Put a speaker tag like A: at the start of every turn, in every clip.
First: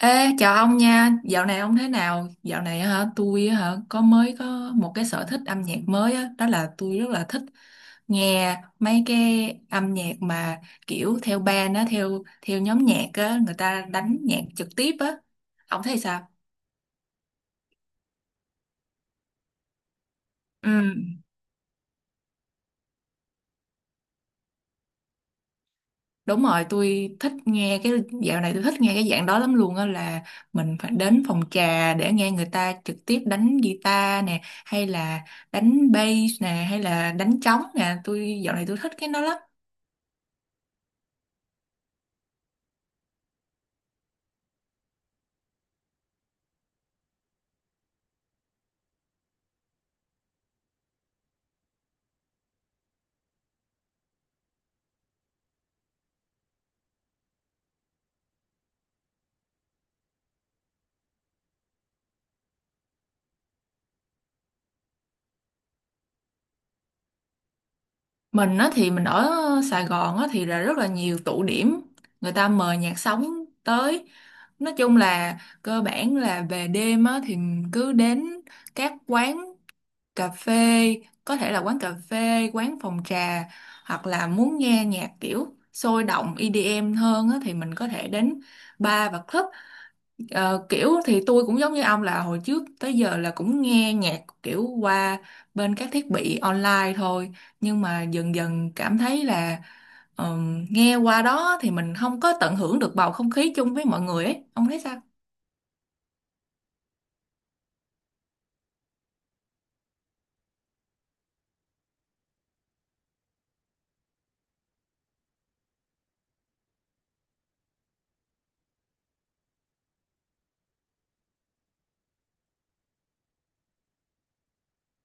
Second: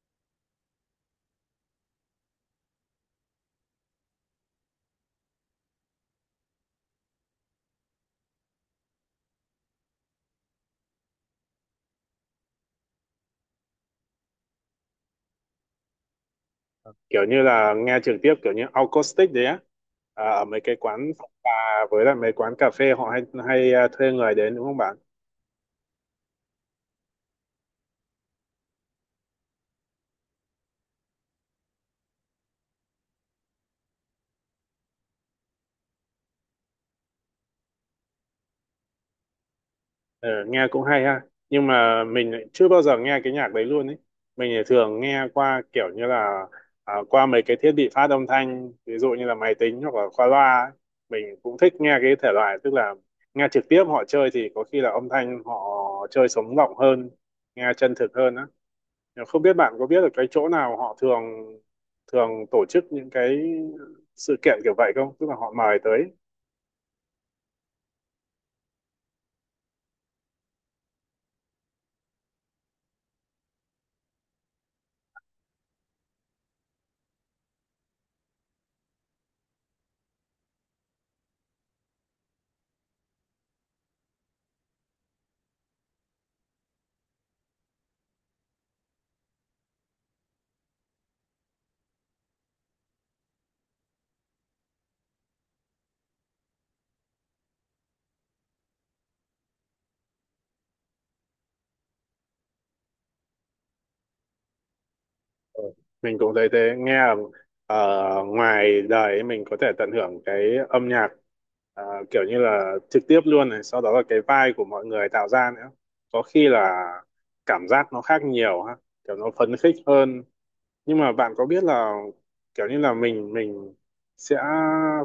A: Ê, chào ông nha, dạo này ông thế nào? Dạo này á hả, tôi á hả, có mới có một cái sở thích âm nhạc mới á, đó là tôi rất là thích nghe mấy cái âm nhạc mà kiểu theo band á, theo theo nhóm nhạc á, người ta đánh nhạc trực tiếp á. Ông thấy sao?
B: Kiểu như là nghe trực tiếp kiểu như acoustic đấy á, ở mấy
A: Ừ.
B: cái quán phòng trà với lại mấy quán cà phê họ hay hay à, thuê người đến, đúng không bạn?
A: Đúng rồi, tôi thích nghe cái dạo này tôi thích nghe cái dạng đó lắm luôn á là mình phải đến phòng trà để nghe người ta trực tiếp đánh guitar nè hay là đánh bass nè hay là đánh trống nè, tôi dạo này tôi thích cái đó lắm.
B: Ừ, nghe cũng hay ha. Nhưng mà mình lại chưa bao giờ nghe cái nhạc đấy luôn ấy. Mình thì thường nghe qua kiểu như là, qua mấy cái thiết bị phát âm thanh, ví dụ như là máy tính hoặc là qua loa ấy. Mình cũng thích nghe cái thể loại, tức là nghe trực tiếp họ chơi thì có khi là âm thanh họ chơi sống động hơn, nghe chân thực hơn á. Không biết bạn có biết được cái chỗ nào họ thường thường tổ chức những cái sự kiện kiểu vậy không? Tức là họ mời tới.
A: Mình á thì mình ở Sài Gòn á thì là rất là nhiều tụ điểm người ta mời nhạc sống tới. Nói chung là cơ bản là về đêm á thì cứ đến các quán cà phê, có thể là quán cà phê quán phòng trà hoặc là muốn nghe nhạc kiểu sôi động EDM hơn á, thì mình có thể đến bar và club. Kiểu thì tôi cũng giống như ông là hồi trước tới giờ là cũng nghe nhạc kiểu qua bên các thiết bị online thôi, nhưng mà dần dần cảm thấy là nghe qua đó thì mình không có tận hưởng được bầu không khí chung với mọi người ấy, ông thấy sao?
B: Ờ, mình cũng thấy thế, nghe là, ngoài đời ấy, mình có thể tận hưởng cái âm nhạc, ờ, kiểu như là trực tiếp luôn này, sau đó là cái vibe của mọi người tạo ra nữa. Có khi là cảm giác nó khác nhiều ha, kiểu nó phấn khích hơn. Nhưng mà bạn có biết là kiểu như là mình sẽ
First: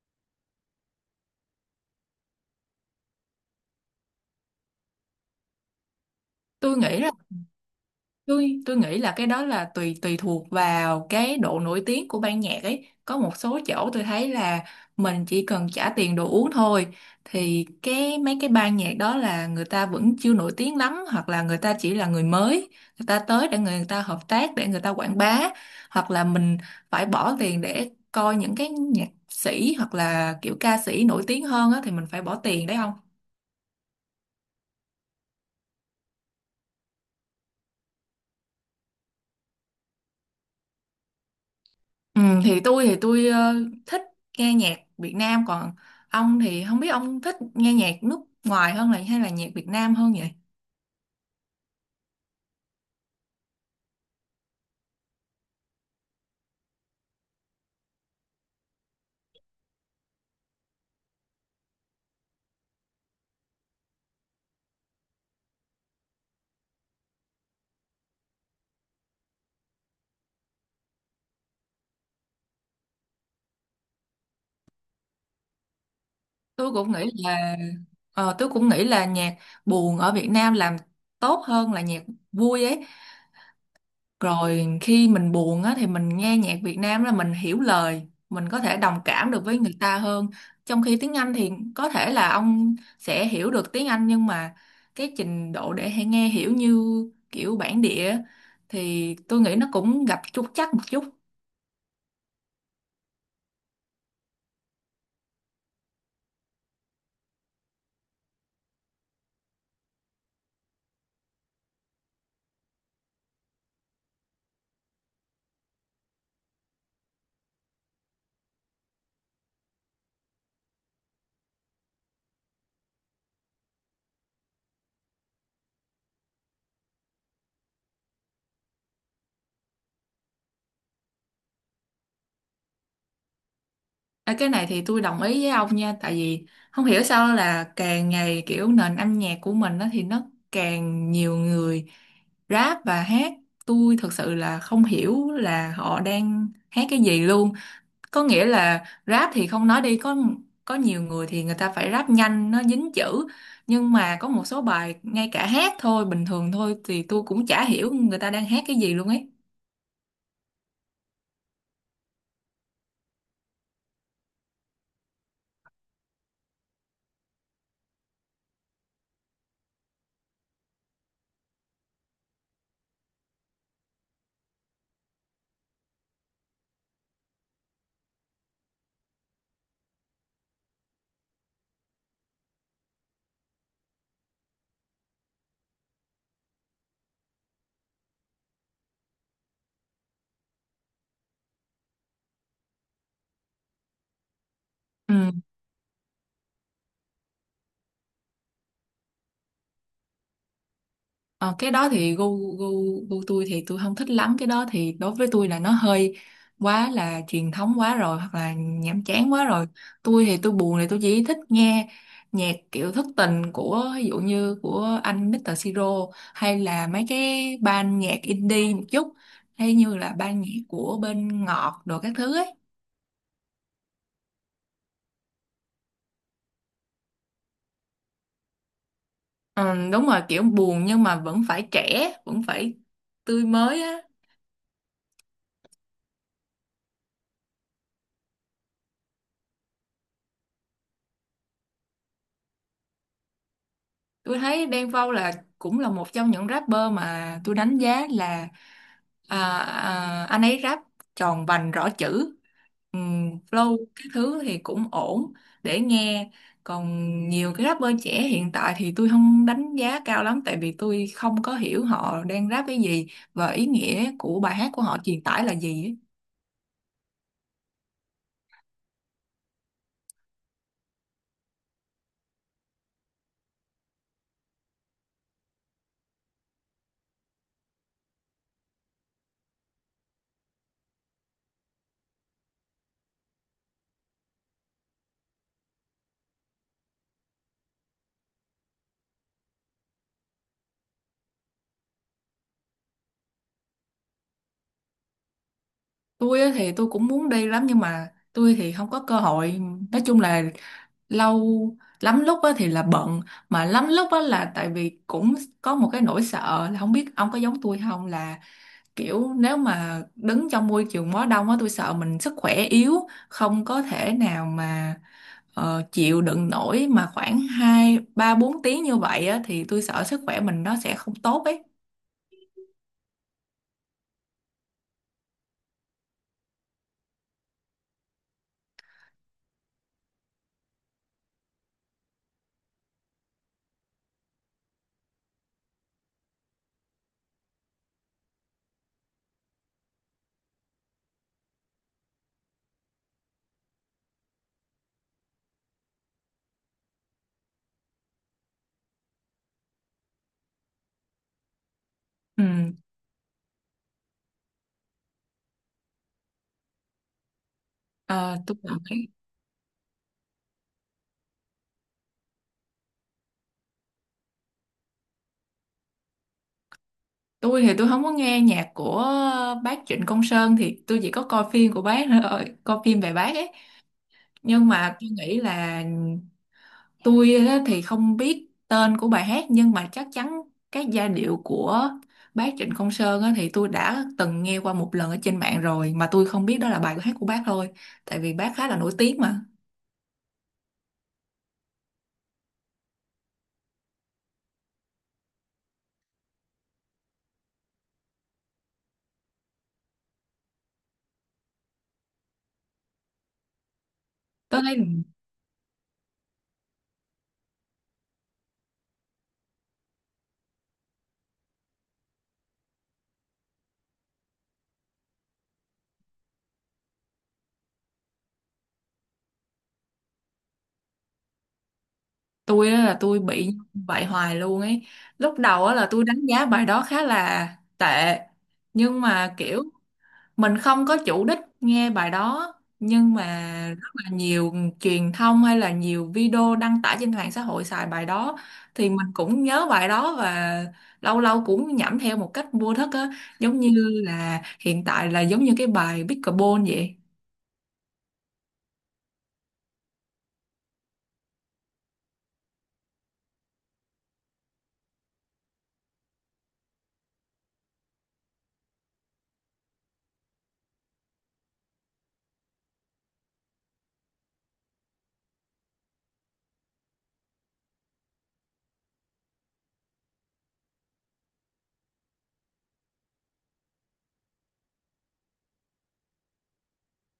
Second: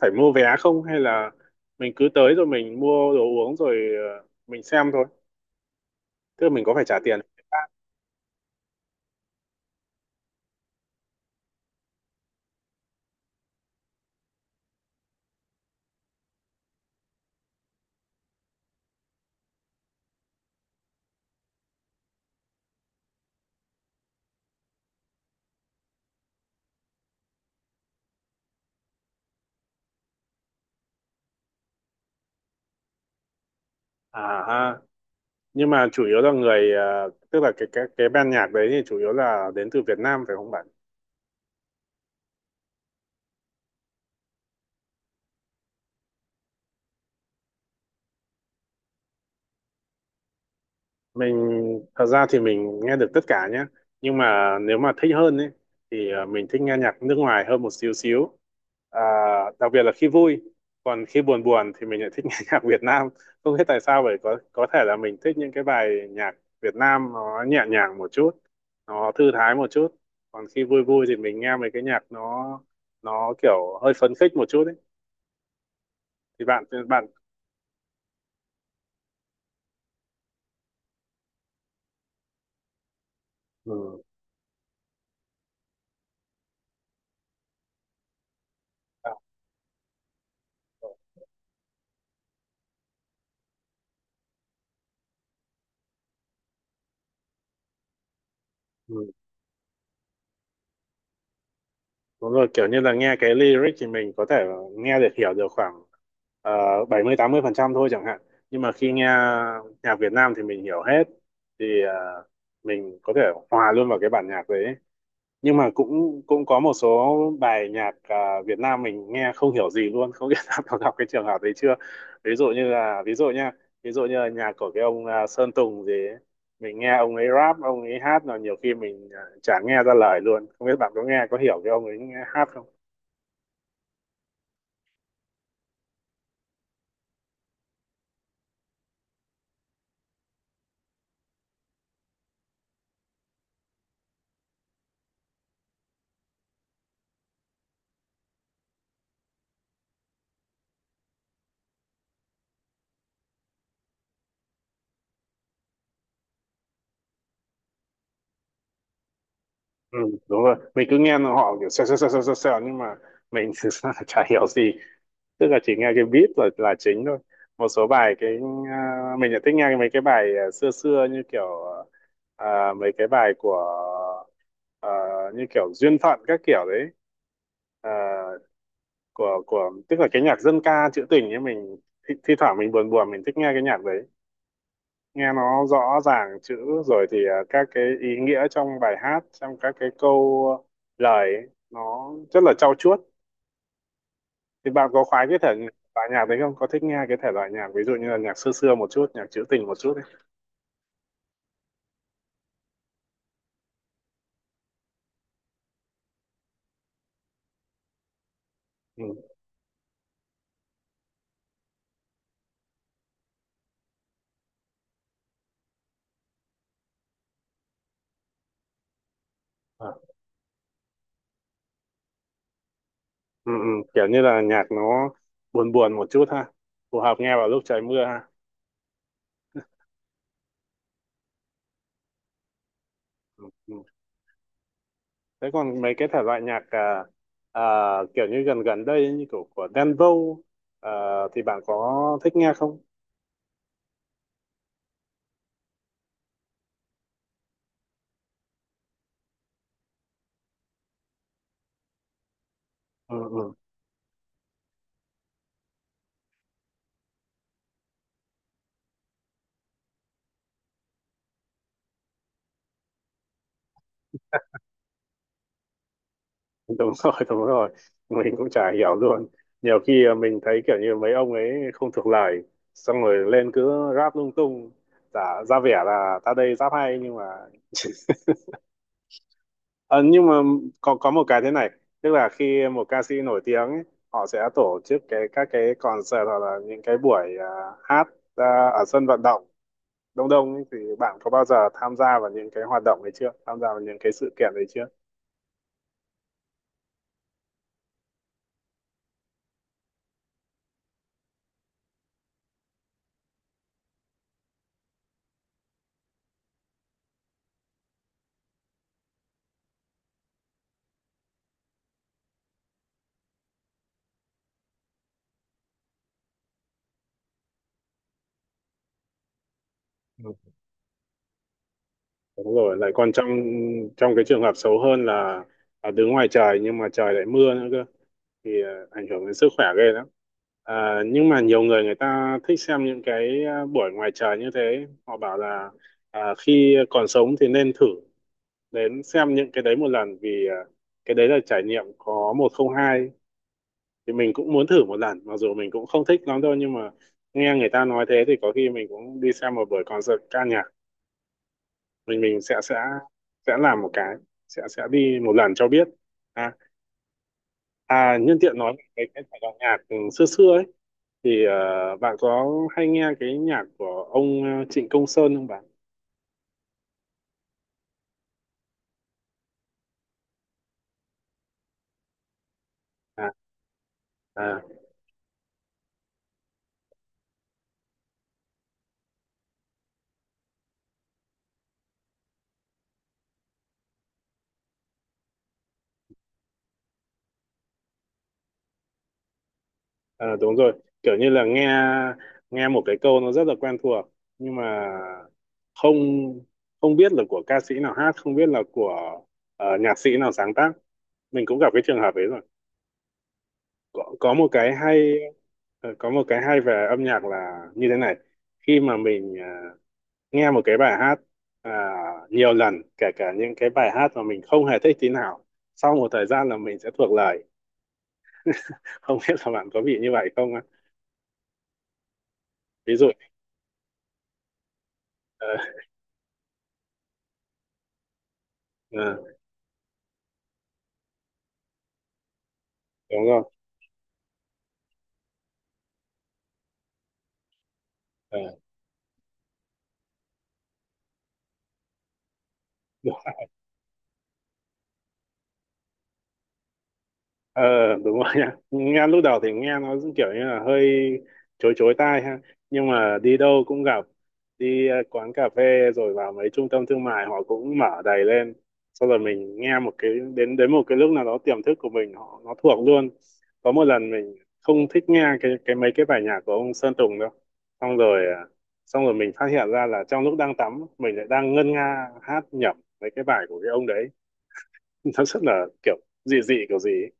B: phải mua vé không, hay là mình cứ tới rồi mình mua đồ uống rồi mình xem thôi, tức là mình có
A: Tôi
B: phải trả
A: nghĩ là
B: tiền?
A: tôi nghĩ là cái đó là tùy tùy thuộc vào cái độ nổi tiếng của ban nhạc ấy, có một số chỗ tôi thấy là mình chỉ cần trả tiền đồ uống thôi, thì cái mấy cái ban nhạc đó là người ta vẫn chưa nổi tiếng lắm hoặc là người ta chỉ là người mới, người ta tới để người ta hợp tác để người ta quảng bá, hoặc là mình phải bỏ tiền để coi những cái nhạc sĩ hoặc là kiểu ca sĩ nổi tiếng hơn á, thì mình phải bỏ tiền đấy không?
B: À ha. Nhưng mà chủ yếu là tức là cái ban nhạc đấy thì chủ yếu là đến từ Việt Nam phải không bạn?
A: Ừ, thì tôi thích nghe nhạc Việt Nam, còn ông thì không biết ông thích nghe nhạc nước ngoài hơn là hay là nhạc Việt Nam hơn vậy?
B: Mình thật ra thì mình nghe được tất cả nhé. Nhưng mà nếu mà thích hơn ấy thì mình thích nghe nhạc nước ngoài hơn một xíu xíu, à, đặc biệt là khi vui. Còn khi buồn buồn thì mình lại thích nghe nhạc Việt Nam. Không biết tại sao vậy, có thể là mình thích những cái bài nhạc Việt Nam nó nhẹ nhàng một chút, nó thư thái một chút. Còn khi vui vui thì mình nghe mấy cái nhạc nó kiểu hơi phấn khích một chút ấy. Thì bạn
A: Tôi cũng
B: bạn
A: nghĩ là tôi cũng nghĩ là nhạc buồn ở Việt Nam làm tốt hơn là nhạc vui ấy. Rồi khi mình buồn á, thì mình nghe nhạc Việt Nam là mình hiểu lời, mình có thể đồng cảm được với người ta hơn. Trong khi tiếng Anh thì có thể là ông sẽ hiểu được tiếng Anh nhưng mà cái trình độ để hay nghe hiểu như kiểu bản địa á,
B: Ừ.
A: thì tôi nghĩ nó cũng gặp trục trặc một chút.
B: Đúng rồi, kiểu như là nghe cái lyric thì mình có thể nghe được hiểu được khoảng 70-80% thôi chẳng hạn. Nhưng mà khi nghe nhạc Việt Nam thì mình hiểu hết. Thì mình có thể hòa luôn vào cái bản nhạc đấy. Nhưng mà cũng cũng có một số bài nhạc Việt Nam mình nghe không hiểu gì luôn. Không biết đã có gặp cái trường hợp đấy chưa? Ví dụ như là, ví dụ nha, ví dụ như là nhạc của cái ông, Sơn Tùng gì ấy. Mình nghe ông ấy rap, ông ấy hát là nhiều khi mình chả nghe ra lời luôn. Không biết bạn có nghe có hiểu cái ông ấy hát không?
A: À, cái này thì tôi đồng ý với ông nha, tại vì không hiểu sao là càng ngày kiểu nền âm nhạc của mình đó thì nó càng nhiều người rap và hát, tôi thật sự là không hiểu là họ đang hát cái gì luôn. Có nghĩa là rap thì không nói đi, có nhiều người thì người ta phải rap nhanh nó dính chữ, nhưng mà có một số bài ngay cả hát thôi bình thường thôi thì tôi cũng chả hiểu người ta đang hát cái gì luôn ấy.
B: Ừ, đúng rồi. Mình cứ nghe họ kiểu xèo xèo xèo xèo xèo xèo, nhưng mà mình thực ra là chả hiểu gì, tức là chỉ nghe cái beat là chính thôi. Một số bài mình lại thích nghe mấy cái bài, xưa xưa như kiểu, mấy cái bài của, à, như kiểu duyên phận các kiểu đấy. À, của tức là cái nhạc dân ca trữ tình ấy. Mình thi thoảng mình buồn buồn mình thích nghe cái nhạc đấy, nghe nó rõ ràng chữ, rồi thì các cái ý nghĩa trong bài hát, trong các cái câu lời ấy, nó rất là trau chuốt. Thì bạn có khoái
A: Ừ.
B: cái thể loại nhạc đấy không, có thích nghe cái thể loại nhạc ví dụ như là nhạc xưa xưa một chút, nhạc trữ tình một chút ấy?
A: Ờ, cái đó thì gu gu gu tôi thì tôi không thích lắm, cái đó thì đối với tôi là nó hơi quá là truyền thống quá rồi hoặc là
B: Ừ.
A: nhàm chán quá rồi. Tôi thì tôi buồn thì tôi chỉ thích nghe nhạc kiểu thất tình của, ví dụ như của anh Mr. Siro, hay là mấy cái ban nhạc indie một chút, hay
B: À.
A: như là ban nhạc của bên Ngọt đồ các thứ ấy.
B: Ừ, ừ. Kiểu như là nhạc nó buồn buồn một chút ha, phù hợp nghe vào lúc trời mưa ha.
A: Ừ, đúng rồi, kiểu buồn nhưng mà vẫn phải trẻ vẫn phải tươi
B: Ừ.
A: mới
B: Ừ.
A: á.
B: Thế còn mấy cái thể loại nhạc, à, kiểu như gần gần đây ấy, như kiểu của Đen Vâu, à, thì bạn có thích nghe không?
A: Tôi thấy Đen Vâu là cũng là một trong những rapper mà tôi đánh giá là anh ấy rap tròn vành rõ chữ,
B: Ừ. Ừ.
A: Flow cái thứ thì cũng ổn để nghe. Còn nhiều cái rapper trẻ hiện tại thì tôi không đánh giá cao lắm, tại vì tôi không có hiểu họ đang rap cái gì và ý nghĩa của bài hát của họ truyền tải là gì ấy.
B: Đúng rồi, đúng rồi, mình cũng chả hiểu luôn. Nhiều khi mình thấy kiểu như mấy ông ấy không thuộc lời, xong rồi lên cứ rap lung tung, giả ra vẻ là ta đây rap hay, nhưng mà Ờ, nhưng mà có một cái thế này, tức là khi một ca sĩ nổi tiếng ấy, họ sẽ tổ chức các cái concert hoặc là những cái buổi, hát ra ở sân vận động đông đông ấy, thì bạn có bao giờ tham gia vào những cái hoạt động ấy chưa, tham gia vào những cái sự kiện ấy chưa?
A: Tôi á thì tôi cũng muốn đi lắm nhưng mà tôi thì không có cơ hội. Nói chung là lâu lắm lúc á thì là bận, mà lắm lúc á là tại vì cũng có một cái nỗi sợ là không biết ông có giống tôi không, là kiểu nếu mà đứng trong môi trường quá đông á tôi sợ mình sức khỏe yếu không có thể nào mà chịu đựng nổi, mà khoảng hai ba bốn tiếng như vậy á thì tôi sợ sức
B: Ừ,
A: khỏe mình nó sẽ không tốt ấy.
B: đúng rồi. Lại còn trong trong cái trường hợp xấu hơn là đứng ngoài trời nhưng mà trời lại mưa nữa cơ, thì ảnh hưởng đến sức khỏe ghê lắm. À, nhưng mà nhiều người người ta thích xem những cái, buổi ngoài trời như thế. Họ bảo là khi còn sống thì nên thử đến xem những cái đấy một lần, vì cái đấy là trải nghiệm có một không hai. Thì mình cũng muốn thử một lần, mặc dù mình cũng không thích lắm đâu, nhưng mà nghe người ta nói thế thì có khi mình cũng đi xem một buổi concert ca nhạc. Mình
A: Ừ.
B: sẽ làm một cái sẽ đi một lần cho biết. à Nhân
A: ờ, tôi
B: tiện nói về cái
A: nghĩ-
B: cái thể loại nhạc, xưa xưa ấy, thì bạn có hay nghe cái nhạc của ông, Trịnh Công Sơn không bạn?
A: tôi thì tôi không có nghe nhạc của bác Trịnh Công Sơn, thì tôi chỉ có coi phim của bác thôi, coi phim về
B: à,
A: bác ấy,
B: à,
A: nhưng mà tôi nghĩ là tôi á thì không biết tên của bài hát nhưng mà chắc chắn các giai điệu của bác Trịnh Công Sơn á thì tôi đã từng nghe qua một lần ở trên mạng rồi mà tôi không biết đó là bài hát của bác thôi, tại vì bác khá là nổi tiếng mà.
B: À, đúng rồi, kiểu như là nghe nghe một cái câu nó rất là quen thuộc. Nhưng mà không không biết là của ca sĩ nào hát, không biết là của, nhạc sĩ nào sáng tác. Mình cũng gặp cái trường hợp ấy rồi. có, có một
A: Tôi
B: cái
A: thấy
B: hay có một cái hay về âm nhạc là như thế này: khi mà mình nghe một cái bài hát à, nhiều lần, kể cả những cái bài hát mà mình không hề thích tí nào, sau một thời gian là mình sẽ thuộc lời. Không biết là bạn có bị như vậy không á?
A: tôi á
B: Ví
A: là
B: dụ,
A: tôi bị vậy hoài luôn ấy. Lúc
B: ờ,
A: đầu á là tôi đánh giá bài đó khá là tệ, nhưng
B: ờ,
A: mà kiểu mình không có chủ đích nghe bài đó, nhưng mà
B: đúng không?
A: rất là nhiều truyền thông hay là nhiều video đăng tải trên mạng xã hội xài bài đó, thì mình cũng nhớ bài đó và lâu lâu cũng nhẩm theo một cách vô thức á,
B: Ờ,
A: giống như là hiện tại là giống như cái bài Pickleball vậy.
B: ờ, đúng rồi nha. Nghe lúc đầu thì nghe nó kiểu như là hơi chối chối tai ha, nhưng mà đi đâu cũng gặp. Đi quán cà phê rồi vào mấy trung tâm thương mại họ cũng mở đầy lên, sau rồi mình nghe một cái đến đến một cái lúc nào đó tiềm thức của mình họ nó thuộc luôn. Có một lần mình không thích nghe cái mấy cái bài nhạc của ông Sơn Tùng đâu, xong rồi ờ, xong rồi mình phát hiện ra là trong lúc đang tắm mình lại đang ngân nga hát nhẩm mấy cái bài của cái ông đấy. Nó rất là kiểu dị dị kiểu gì ấy.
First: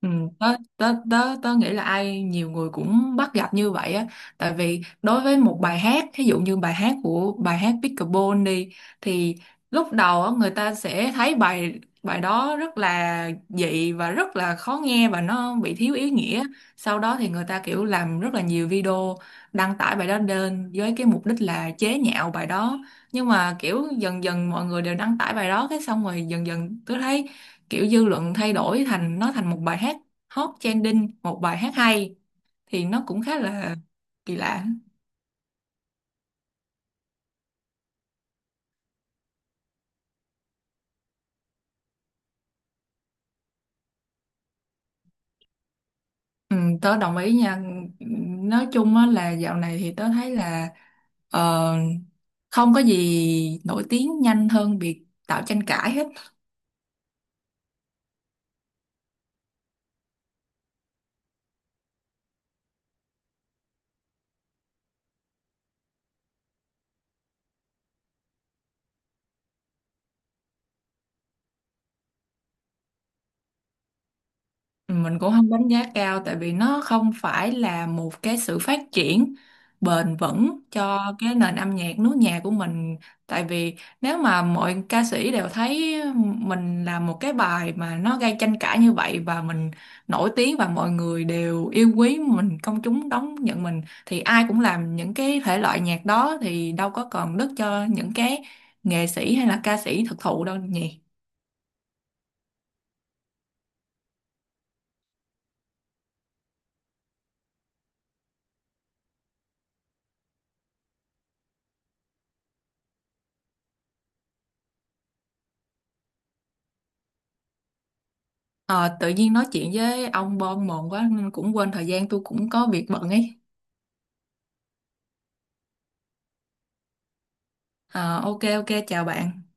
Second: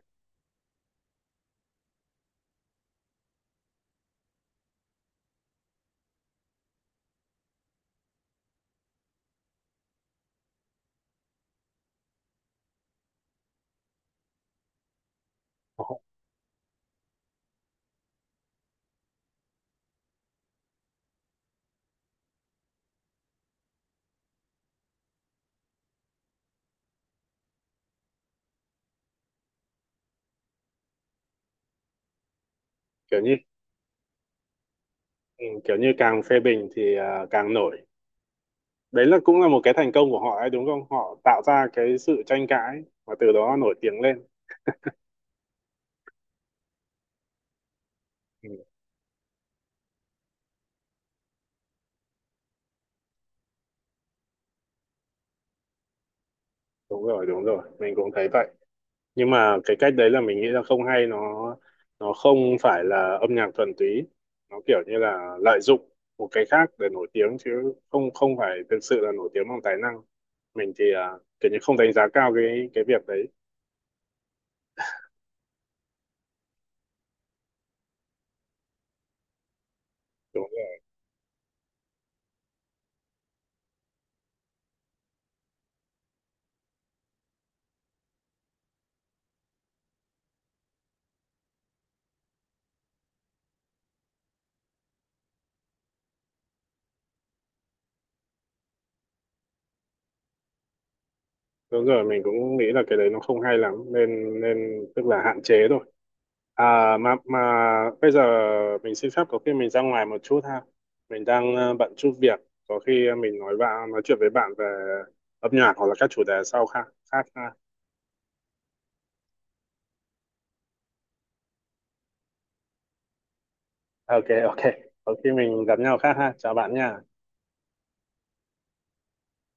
A: Ừ, tớ nghĩ là ai nhiều người cũng bắt gặp như vậy á, tại vì đối với một bài hát, ví dụ như bài hát của bài hát Pickleball đi, thì lúc đầu á, người ta sẽ thấy bài bài đó rất là dị và rất là khó nghe và nó bị thiếu ý nghĩa, sau đó thì người ta kiểu làm rất là nhiều video đăng tải bài đó lên với cái mục đích là chế nhạo bài đó, nhưng mà kiểu dần dần mọi người đều đăng tải bài đó cái xong rồi dần dần tôi thấy kiểu dư luận thay đổi thành nó thành một bài hát hot trending, một bài hát hay, thì nó
B: Kiểu
A: cũng
B: như
A: khá là kỳ lạ.
B: Ừ, kiểu như càng phê bình thì càng nổi. Đấy là cũng là một cái thành công của họ ấy đúng không? Họ tạo ra cái sự tranh cãi và từ đó nổi tiếng lên.
A: Ừ, tớ đồng ý nha.
B: Ừ,
A: Nói chung á, là dạo này thì tớ thấy là ờ, không có gì nổi tiếng nhanh hơn việc tạo tranh cãi hết.
B: đúng rồi, đúng rồi, mình cũng thấy vậy. Nhưng mà cái cách đấy là mình nghĩ là không hay. Nó không phải là âm nhạc thuần túy, nó kiểu như là lợi dụng một cái khác để nổi tiếng chứ không không phải thực sự là nổi tiếng bằng tài năng. Mình thì kiểu như không đánh giá cao cái việc đấy.
A: Mình cũng không đánh giá cao tại vì nó không phải là một cái sự phát triển bền
B: Đúng
A: vững
B: rồi,
A: cho cái nền âm nhạc nước nhà của mình. Tại vì nếu mà mọi ca sĩ đều thấy mình làm một cái bài mà nó gây tranh cãi như vậy và mình nổi tiếng và mọi người đều yêu quý mình, công chúng đón nhận mình, thì ai cũng làm những cái thể loại nhạc đó thì đâu có còn đất cho những cái nghệ sĩ hay là ca sĩ thực thụ đâu nhỉ.
B: đúng rồi, mình cũng nghĩ là cái đấy nó không hay lắm, nên nên tức là hạn chế thôi. À, mà bây giờ mình xin phép có khi mình ra ngoài một chút ha. Mình đang bận chút việc, có khi mình nói chuyện với bạn về âm nhạc hoặc là các chủ đề sau khác khác ha.
A: Ờ, tự nhiên nói chuyện với ông bon mồm quá nên cũng quên thời gian, tôi cũng có việc bận ấy.
B: Ok, ok. Có khi mình gặp nhau khác ha. Chào bạn nha.
A: Ờ, ok ok, chào bạn.